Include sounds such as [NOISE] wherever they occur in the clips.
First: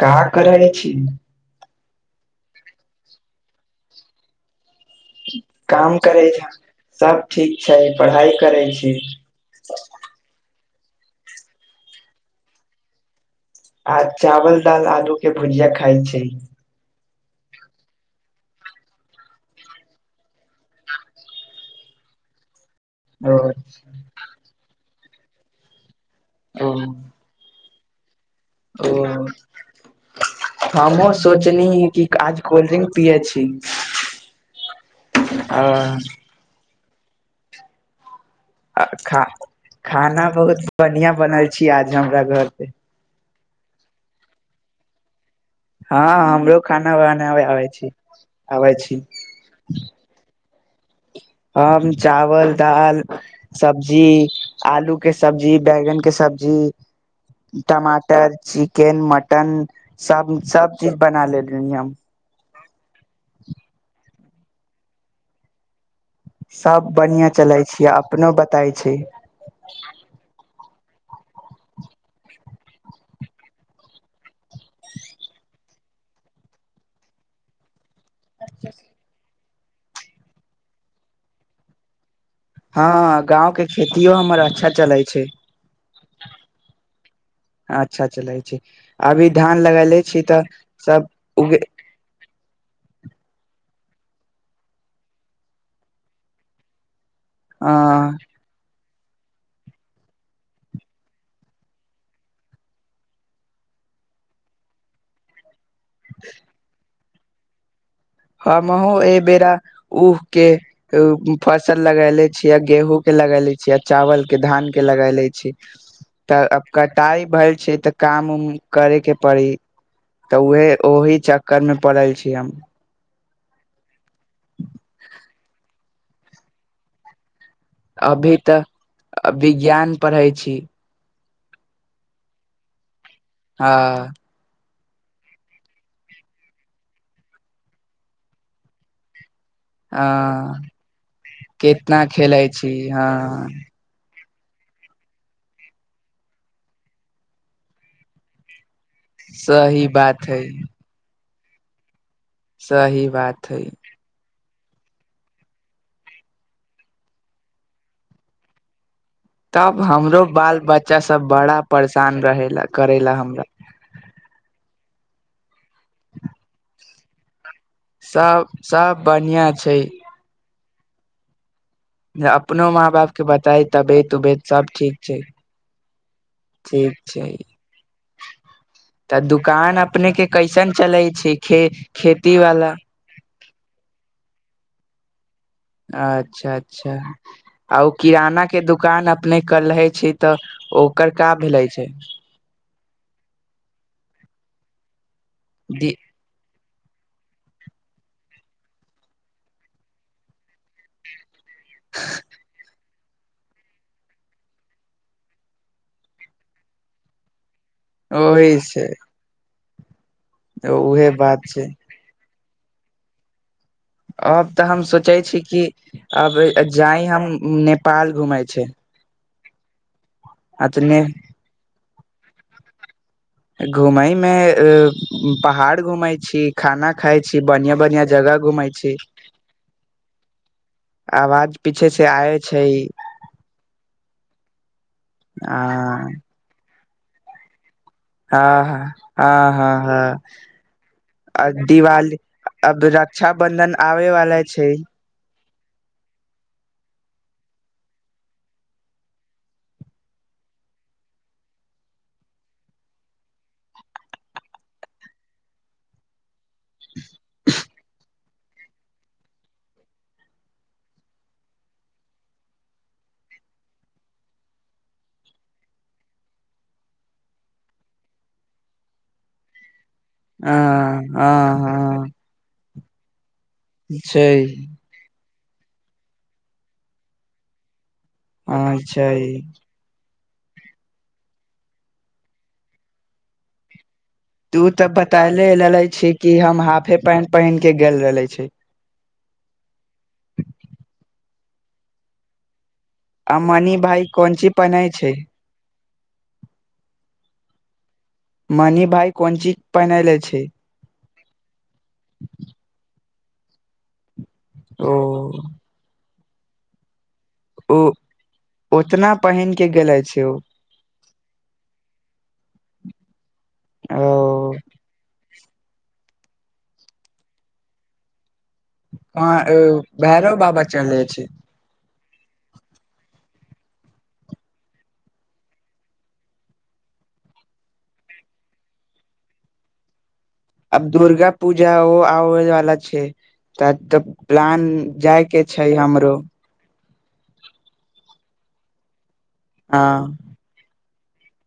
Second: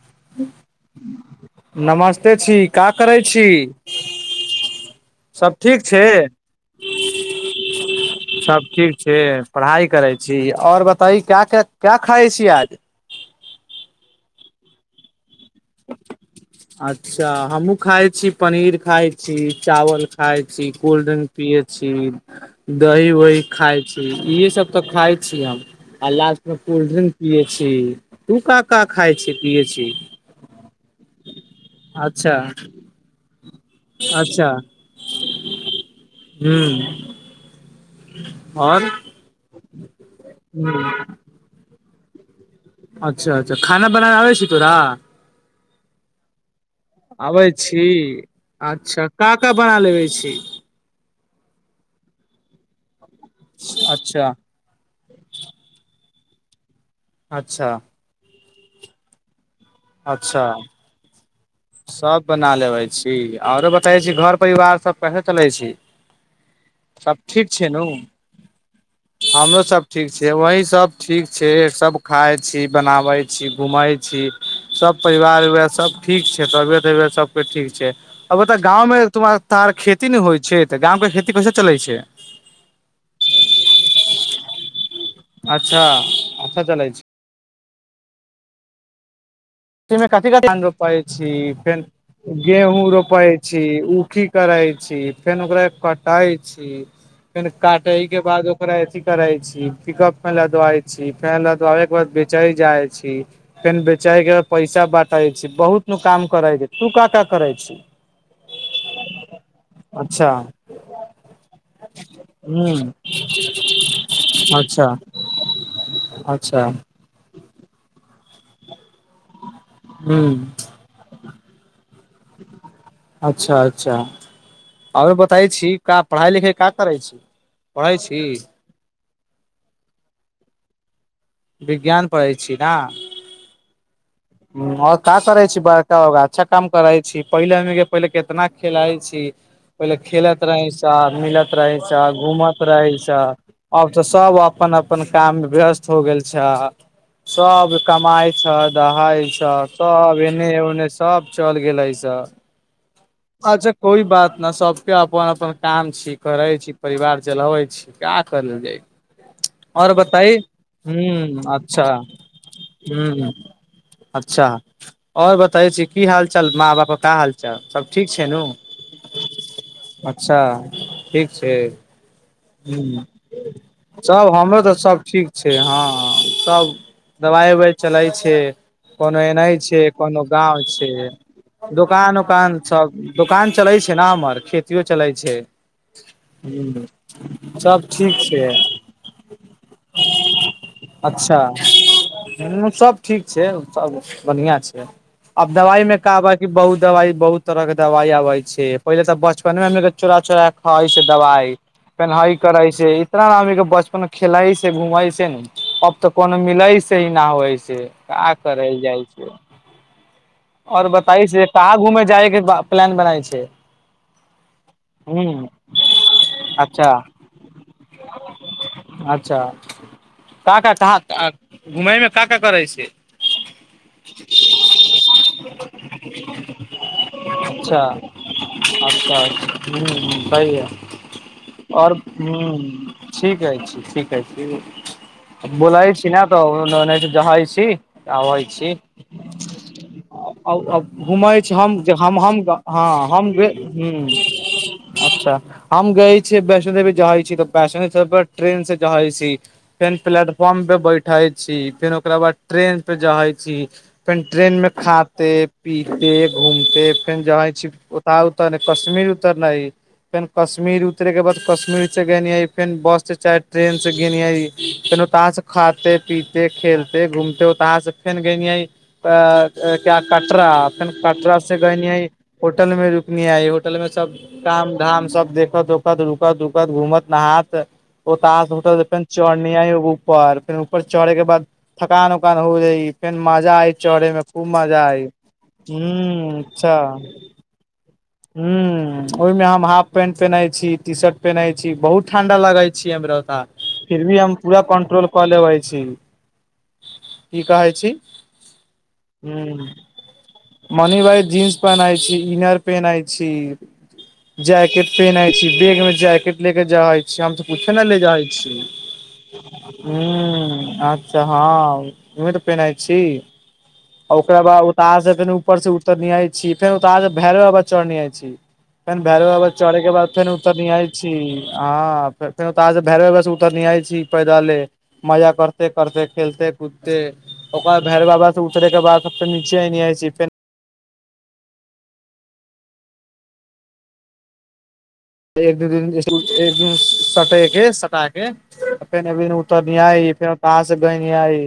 का करय छी। नमस्ते छी का करै छी। सब ठीक काम छै करै छ सभ ठीक छै पढाई करै सब ठीक छी छै पढ़ाई करै छी और बताइ क्या क्या क्या खाइ छी आज। आ चावल दाल आलू। के भुजिया खाइ छी अच्छा हमु खाइ छी। पनीर खााय छी चावल खााय छी कोल्ड ड्रिंक पियए छी। दही ओ वही खाय छी इहे सब। तऽ खाइ छी हम। आ लास्टं मे ओ कोल्ड्रिंक पिये छी। तू का का खाय छी पिए छी। हँमो स। सोचनीहि कि अच्छा आज कोल्ड्रिंक पियै छी। अच्छा आ हूँ। और आ खा खाना बहुत बढ़िया बनल छी आज। हमरा घर पे। अच्छा अच्छा खाना बनाबे आबै छै तोरा। हँ हमरो। खाना बनाबे अबै आबै छी आबै छी अच्छा का का बना लेबे छी। हम चावल दाल। सब्जी अच्छा आलू के सब्जी बैंगन के सब्जी जी। अच्छा टमाटर चिकेन, मटन सब, सब चीज बना लेल सब। ना लेबे छी आरो बताबै छी घर परिवार सब कैसे चलै छी। सभ सब बढ़िआँ ठीक चलै छै नू छियै अपनो बताइ छै। हमरो सब ठीक छै वही सब ठीक छै, सब खाय छी, बनावे छी, घूमे छी, सब परिवार-उरवार सब ठीक के तबियत-अबियत सबकुछ ठीक छै। अभी त गाँव मे [UNINTELLIGIBLE] तार खेती नै होय छै तऽ गाम के खेती कैसे चलै छै। हाँ गांव के खेतियो हमर अच्छा चलै छै, अच्छा अच्छा चलै छै अच्छा चलै छै। अभी धान ते लगले मे छी तऽ कथी-कथी धान रोपै सब छी उगे फेन गेहूँ रो पै छी, उ की करै छी, फेन ओकरा कटे छी। फेन अ काटे के बाद ओकरा एथी करे छी, पिक-अप [UNINTELLIGIBLE] छी, फेन लदवाबे के बाद बेचै जाय छी, फेन बेचै के पैसा बाटै छी बहुत नु काम करै छै, तू का-का करै छी। हमहु एबेेरा ऊह अच्छा के उम्म फसल लगले छीया, हूँ गेहूँ के लगैले छीया, चावल के धान के अच्छा लगैले छी, त अब अच्छा कटाई भेल छै तऽ काम उम करै के पड़ी। हूँ तऽ उहे ओहि चक्कर मे पड़ल छी। [UNINTELLIGIBLE] अच्छा-अच्छा। आरो बताई छी। का पढ़ाई-लिखाई का करै छी। पढ़ै छी अभी तऽ विज्ञान पढ़ै छी। विज्ञान पढ़ै छी ना। आ। और का करै छी बड़का-बड़का अच्छा काम करै छी, पहिले हमनी के पहिले कितना खेलाय छी। पहिले खेलैत हँ रहै छा, मिलत रहै छा, कितना खेलै घूमत छी रहै छा, हँ आब तऽ स सब अपन अपन काम मे व्यस्त हो गेल छ सब कमााय छ द भ छ सही सब बात हइ एने ओने सब। चल गेलैसा। सही बात हइ। ने सबके अपन अपन काम छी करै छी परिवार चलाबै छी क्या करल जाइ। तब और हमरो बताई बाल-बच्चा सब हूं बड़ा अच्छा परशान रहेला, करेला हूं हमरा। अच्छा और बताई छी की हाल-चाल माँ-बाप का हाल चाल सब ठीक छै नू सब-सब बढ़ियाँ छै। अच्छा ठीक छै। अपनो माँ ह्म्म बाप के बताई तबियत सभ उबियत हमरो सब तऽ सभ ठीक छै हँ सभ ठीक छै दबाइ उवाइ चलै छै। तऽ कोनो एनाह दुकान छै अपने कोनो के गाँव कैसन छै चलै खे दोकान खेती उकान वाला सब दोकान चलै छै ने हमर। खेतियो चलइ छै। अच्छा ह अच्छा आ सब ओ ठीक किराना छै के दुकान अपने कलेह छी तऽ ओकर का अच्छा भेलै छै। हूँ सब ठीक छै सब बढ़िया छै आब दवाई में कब। बहुत दवाई बहुत तरह के दवाई आबे छै पहिले तऽ बचपने मे चोरा चोरा खाई छै दवाई। पेनहाइ करइ छै। इआदमि के बचपन मे खेलै छै घूमै छै न अब तऽ कोनो मिलै से ना आबै छै। [UNINTELLIGIBLE] करैल जाइ छै और उहे बताय बात से छै कहाँ घूमेै जायग। प्लेन बनाय छै। अब त हम सोचै हूँ छी कि अब अच्छा जाइ हम नेपाल घूमेै छै। अच्छा। क आ का तऽ ने का घुमैमे। का का करै छै घुमै मे। पहाड़ घूमय छी खाना खााय छी बढ़िया अच्छा बढ़ियां जगह घूमय छी अच्छा अच्छा हूँ हूँ सही है आवाज पीछे आओर से आवय छै। ठीके छि। आ बोलाै छी ने तऽ। जहइ छीी। हँ ह हँ हँ हँ। घमै आ छी दिवाली अब रक्षाबंधन आबे वाला छै अच्छा हम गय छी वैष्णो देवी जाै छी तऽ वैष्। सब पर ट्रेन से जहे छी फेन प्लेटफॉर्म पे बैठे छी फेन ओकरा बाद ट्रेन पे जहे छी फेन ट्रेन में खा। ते पीते। घूमते फेन जहै छी। उतरनाइ कश्मीर उतरनाइ फेन कश्मीर उतरैके बाद कश्मीरसँ गेलियै फेन बससँ चाहे ट्रेनसँ गेलियै फेन ओतहाँसँ खाते पीिते खेलते घूमते ओतहाँसँ फेन गेलियै। क्य कटरा हँ फेर कटरा से हँ गय नइ। हँ तन मे रुकनी। आ होटल में सब छै काम धाम सब देख। तकत दुकत रूकत दुुकत घूमत नहात। ओ त हँ सब जे छै चनििया ह। ऊपर फेर ऊपर चढ़े के बाद थकान उकान हो रहइ फेन मजा आय चढ़े मे। तू तऽ बताले ले छी कि हम हाफे पेंट पहिन के। गेल रहले छी ह ओहिमे हम हाफ पेंट पेन्हइ छी टी शर्ट। पेन्हई छी बहुत ठण्डा लग छै। छी हमरा आ का मनी भाई फिर भी हम कोनची पूरा पहिनै कंट्रोल छै कऽ लेबै छी। की कहै छी। मणि भााय कोन चीज पहिनले छै। जीन्स पहनाइ छी इनर। पेनाइ छी। जैकेट ओ पेनाइ छी बैग मे जैकेट। ले के जा हइ। स हम तऽ कुछे ओ ने ले जाइ छी उतना पहिन के गेले छै ओ ह। अच्छा हँ तऽ। पेन्हई छी ओकरा बाद उतार के फेनु। पर से उतर न नहि आय छी फेर भैर। चर नहि छी। फेन भैरव बाबा चढ़ै के बाद फेन भैरव उतर बाबा न आल चले छी छै अहाँ फेर ओतसँ भैरव बाबा से उतरने आइ छी पैदले मजा करते करते खेलते कूदते ओकर भैरव बाबा से उतरैके बाद सब फे नीचे एनेहइ छी फेर। आब दुर्गा पूजा ओ आबे वाला छै तऽ त प्लान जाय के एक दू छै दू दिन हमरो एक दिन सटेके सटा। [UNINTELLIGIBLE] े नवीन उतर नहि हँ आइ फेर कहाँ से। न आइ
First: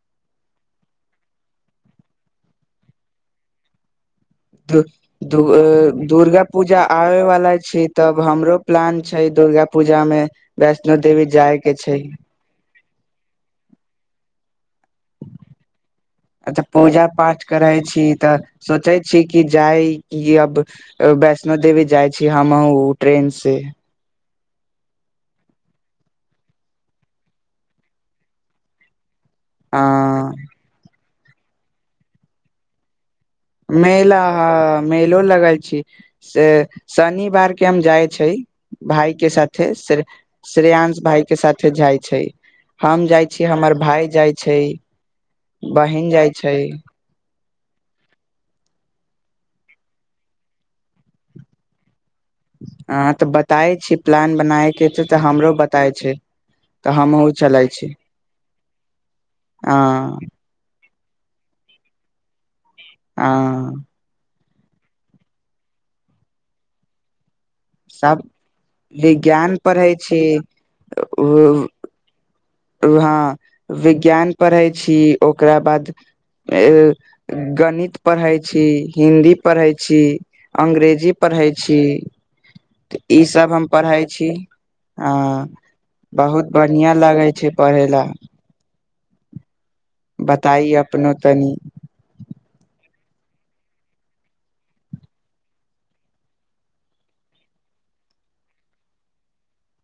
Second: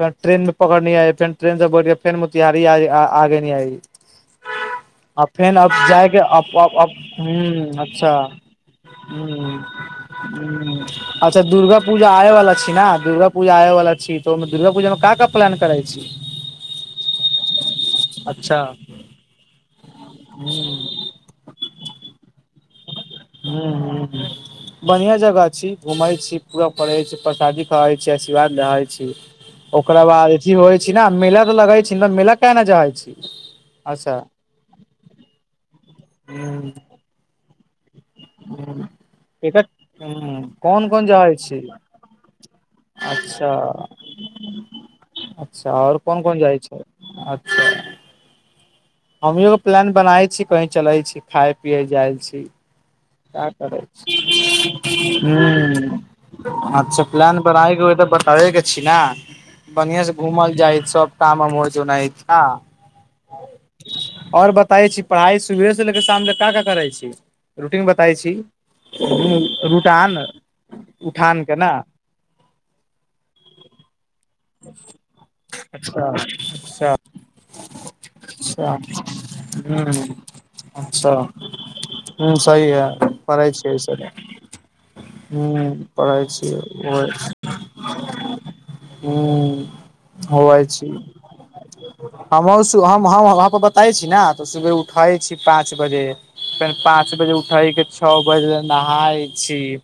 फेन ट्रेन मे पकड़ने आय फेन ट्रेन से बैठ फेन मोतिहारी आगे न आय। दुर्गा अब पूजा अब आबैवाला हूँ छै। अच्छा तब हमरो प्लान छै हूँ दुर्गा पूजा मे हूँ वैष्णो देवी जाय के छै। न दुर्गा पूजा आय वाला छी तो। अछा पूजा पाठ करै छी तऽ अच्छा सोचै छी कि जाइ कि हूँ अब वैष्णो देवी जाइ छी हमहुँ। हू हू हू। बढ़िया जगह छी घूमै छी पूरा पढ़ैए छी प्रसादी करै छै आशीर्वाद रहैत छी। अ ओकरा बाद जी बबै छि। मेला तऽ लगै छै न मेला किय न जाइ छी। अच्छा मेला मेलो लगय छि। से हूँ शनि बा। किय् जाइ। छै हूँ भाय के एकर साथे श हूँ कोन श्रेयांश कोन भाय जहै के छी साथे जाइ छै हम जाइ छीय हमर अच्छा भाय जाइ छै अच्छा आओर बहिन कोन जाइ कोन छै। अच्छा हमियो प्लान बनाै छी कही चले छी खाय पियए जाय छी। आ। का करय छी तऽ हमरो बताय हू छै तऽ अच्छा हमहुँ प्लान चलै छी बनायके तऽ बताबेके छी ने अ बढ़िआ से घुमल जाइ। सब काम मौजू नहि ह ह। ह। ओर बताे छी पढ़ाइ सुबेर से लेके शाम ल का का करै छी रूटीन। कहय सब छी विज्ञान पढ़ै रुटान छी उठान के न। वहँ विज्ञान पढ़ै छी ओकरा बाद अच्छा अच्छा गणित पढ़ै छी अच्छा हिन्दी पढ़ै छी हूँ अंग्रेजी अच्छा पढ़ै छी। हूँ सही है इ पढ़ै सब हम छियै ई पढ़े सब छी अ हुं पढ़ै बहुत बढ़िया छियै लगे छै। पढ़ै ल। हू। होआइ छी। अपनो तनी वहाँ वःबताइछी ने त सुबह उठै छी पाँच बजे फेर पाँच बजे उठै के। छओ बजे नहाय छी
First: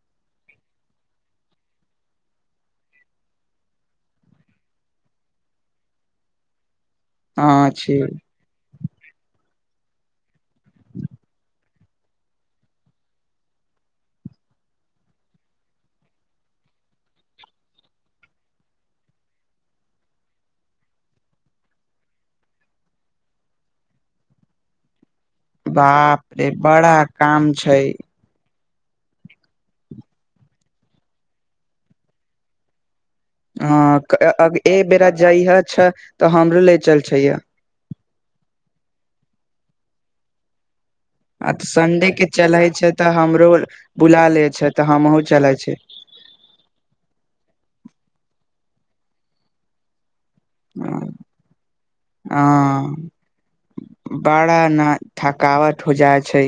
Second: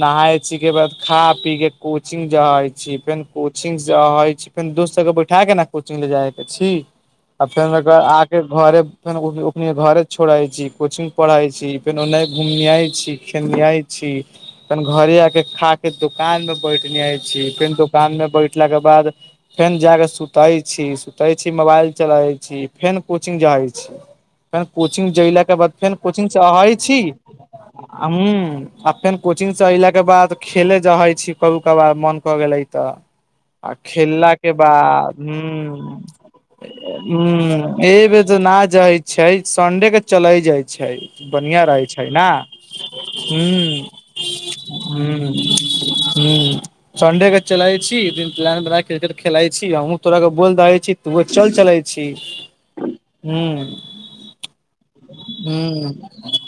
नहााय छी के बाद खा पी के कोचिंग जै छी फेर कोचिंग जहै छी फेर दोस्त सभके बैठा कऽ ने कोचिंग ले जायके छी। आ फेर हँ म्य छी आके घरे। फेर अपने घरे छोड़े छी कोचिंग पढ़ई छी फेर ओन्ने। घुमनेिय छी खेेलनेियै छी फेन घरे आके खाके दोकानमे बैठने छी फेन दोकानमे बैठलाके बाद फेन जाके सुतैत छी सुतैत छी मोबाइल चलबैत छी फेर कोचिंग जाैत छी फेन कोचिंग जहिलाक के बाद फेन बाप कोचिङंग से रे अहै बड़ा छी काम छै। फेर कोचिंग से अयलाक के बाद खेले जहै छी कबू कबार मन कऽ गेले तऽ। आ हँ खेलला के ए बेरा बाद ह जइह छ तऽ हमरो ह ले चल छै य हू ए बे तऽ न जाइ। छै सन्डे के चलाे जाय छै। छैय आ बढ़िया तऽ रहय छै। संडे ह के चले छै तऽ ह हमरो बुला ले छै तऽ हमहुँ चलै छै ह संडे के चलय छी। एक दिन प्लान बना के क्रिकेट खेलाइ छी अहुँ तोरा के बोल दे छी तऽ व चल चलै छी हँ ह बड़ा न थकावट हो ह। जाइ छै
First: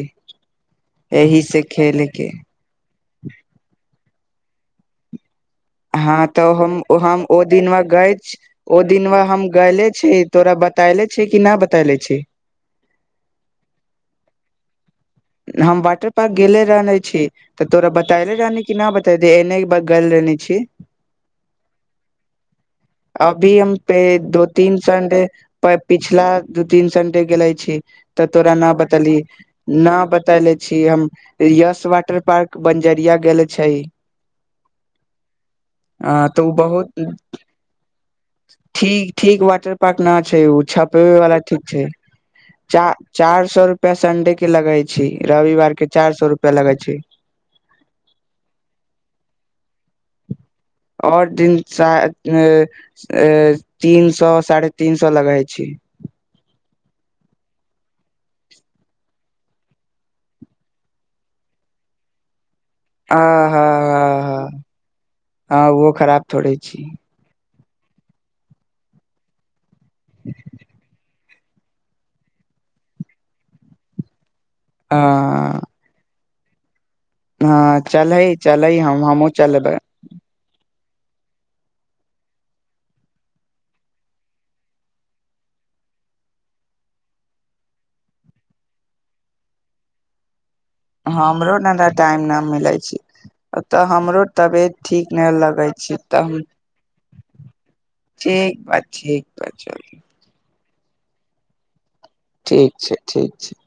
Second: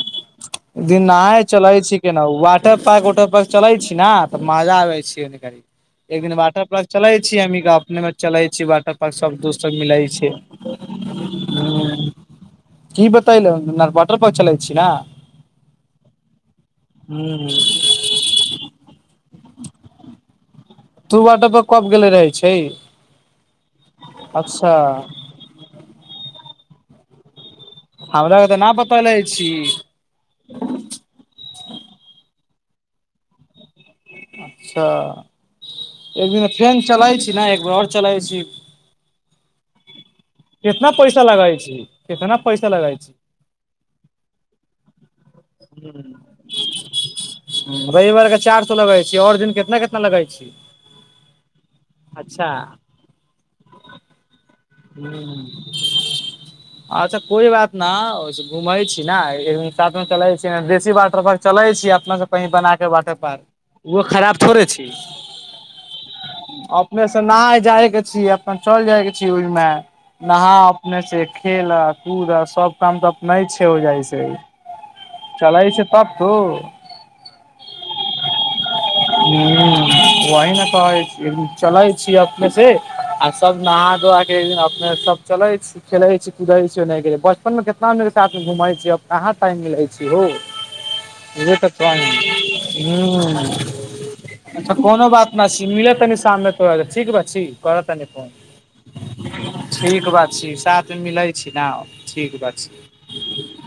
दिन नहा एहि से चलै छै खेले केना के वाटर पार्क वटर पार्क चलै छै। कि नहि तऽ माजा आबै छिय। एक हँ दिन तऽ वाटर हम पार्क चलै छी ओ हम दिनवा अपने गए चलै छी ओ वाटर पार्क दिनवा सब हम दोस्त सब गयले मिलै छी छै तोरा बतैले छी कि न बतैले छी की बतैलन वाटर पार्क चलै छी ने। हम वाटर पार्क गेले रहने छी हूं तऽ तोरा बतैले रहने कि नहि बताे दे एने ब गेल रहने छि। तू वाटर पार्क कब गेले रहै छै अभी हम पे दो अच्छा तीन संडे प पिछला दू तीन संडे गेलैय। छी तऽ हमरा के तोरा न बतैले बतली छी न। बतैले छी हम यश वाटर पार्क। बंजरिया गेले छै। ह अच्छा एक तऽ दिन ओ फेन बहुत चलै छी ने एक बेर आओर चलै छी ठीक ठीक वाटर पार्क न छै ओ कितना छपेबे पैसा वाला लगै ठीक छी छै कितना पैसा चार लगै चार सौ रुपआ संडे के लगै छी। रविवार के छी चार सौ रुपआ लगै छै। रविवार के चार सौ लगै छी। आओर दिन कितना-कितना लगै छी। आओर दिन साढ अच्छा तीन सौ साढ़े तीन सौ लगै ह छी। अच्छा कोई बात न घूमै छी ने एक दिन साथ मे चलै छी देशी वाटर पार्क चलै छी अपना सब कही बनाक वाटर आ पार्क हा हा ओ खराब हा थोड़े छै हँ ओहो खराब थोड़े छी अपने से ना जाय के छीय अपन चल जाय के छी। की ओय म नहा अपने से खेलऽ कूदऽ सब काम तऽ अपने छै हो जाइ छै। ह चलै छै तब दू हँ चलहै चलै हम हमहूँ चलबै हूँ वही ने चलै छी अपने से आ सब नहा अपने सब चले छी खेलै छी कुद छी बचपन मे कितना सा घुम छी कहाँ टाइम मिलै छी हो। उ हमरो ने ने तऽ टाइम न मिलै छै ह तऽ हमरो अच्छा तबियत कोनो ठीक बात नहि छी लगै मिलह छै तनी तऽ हम शाममे तो ठीक बात छी करतानी फोन। ठीक बा ठीक बा चल ठीक बात छी सात त मिलाइ छी ना। बा छी ठीक छै ठीक छै।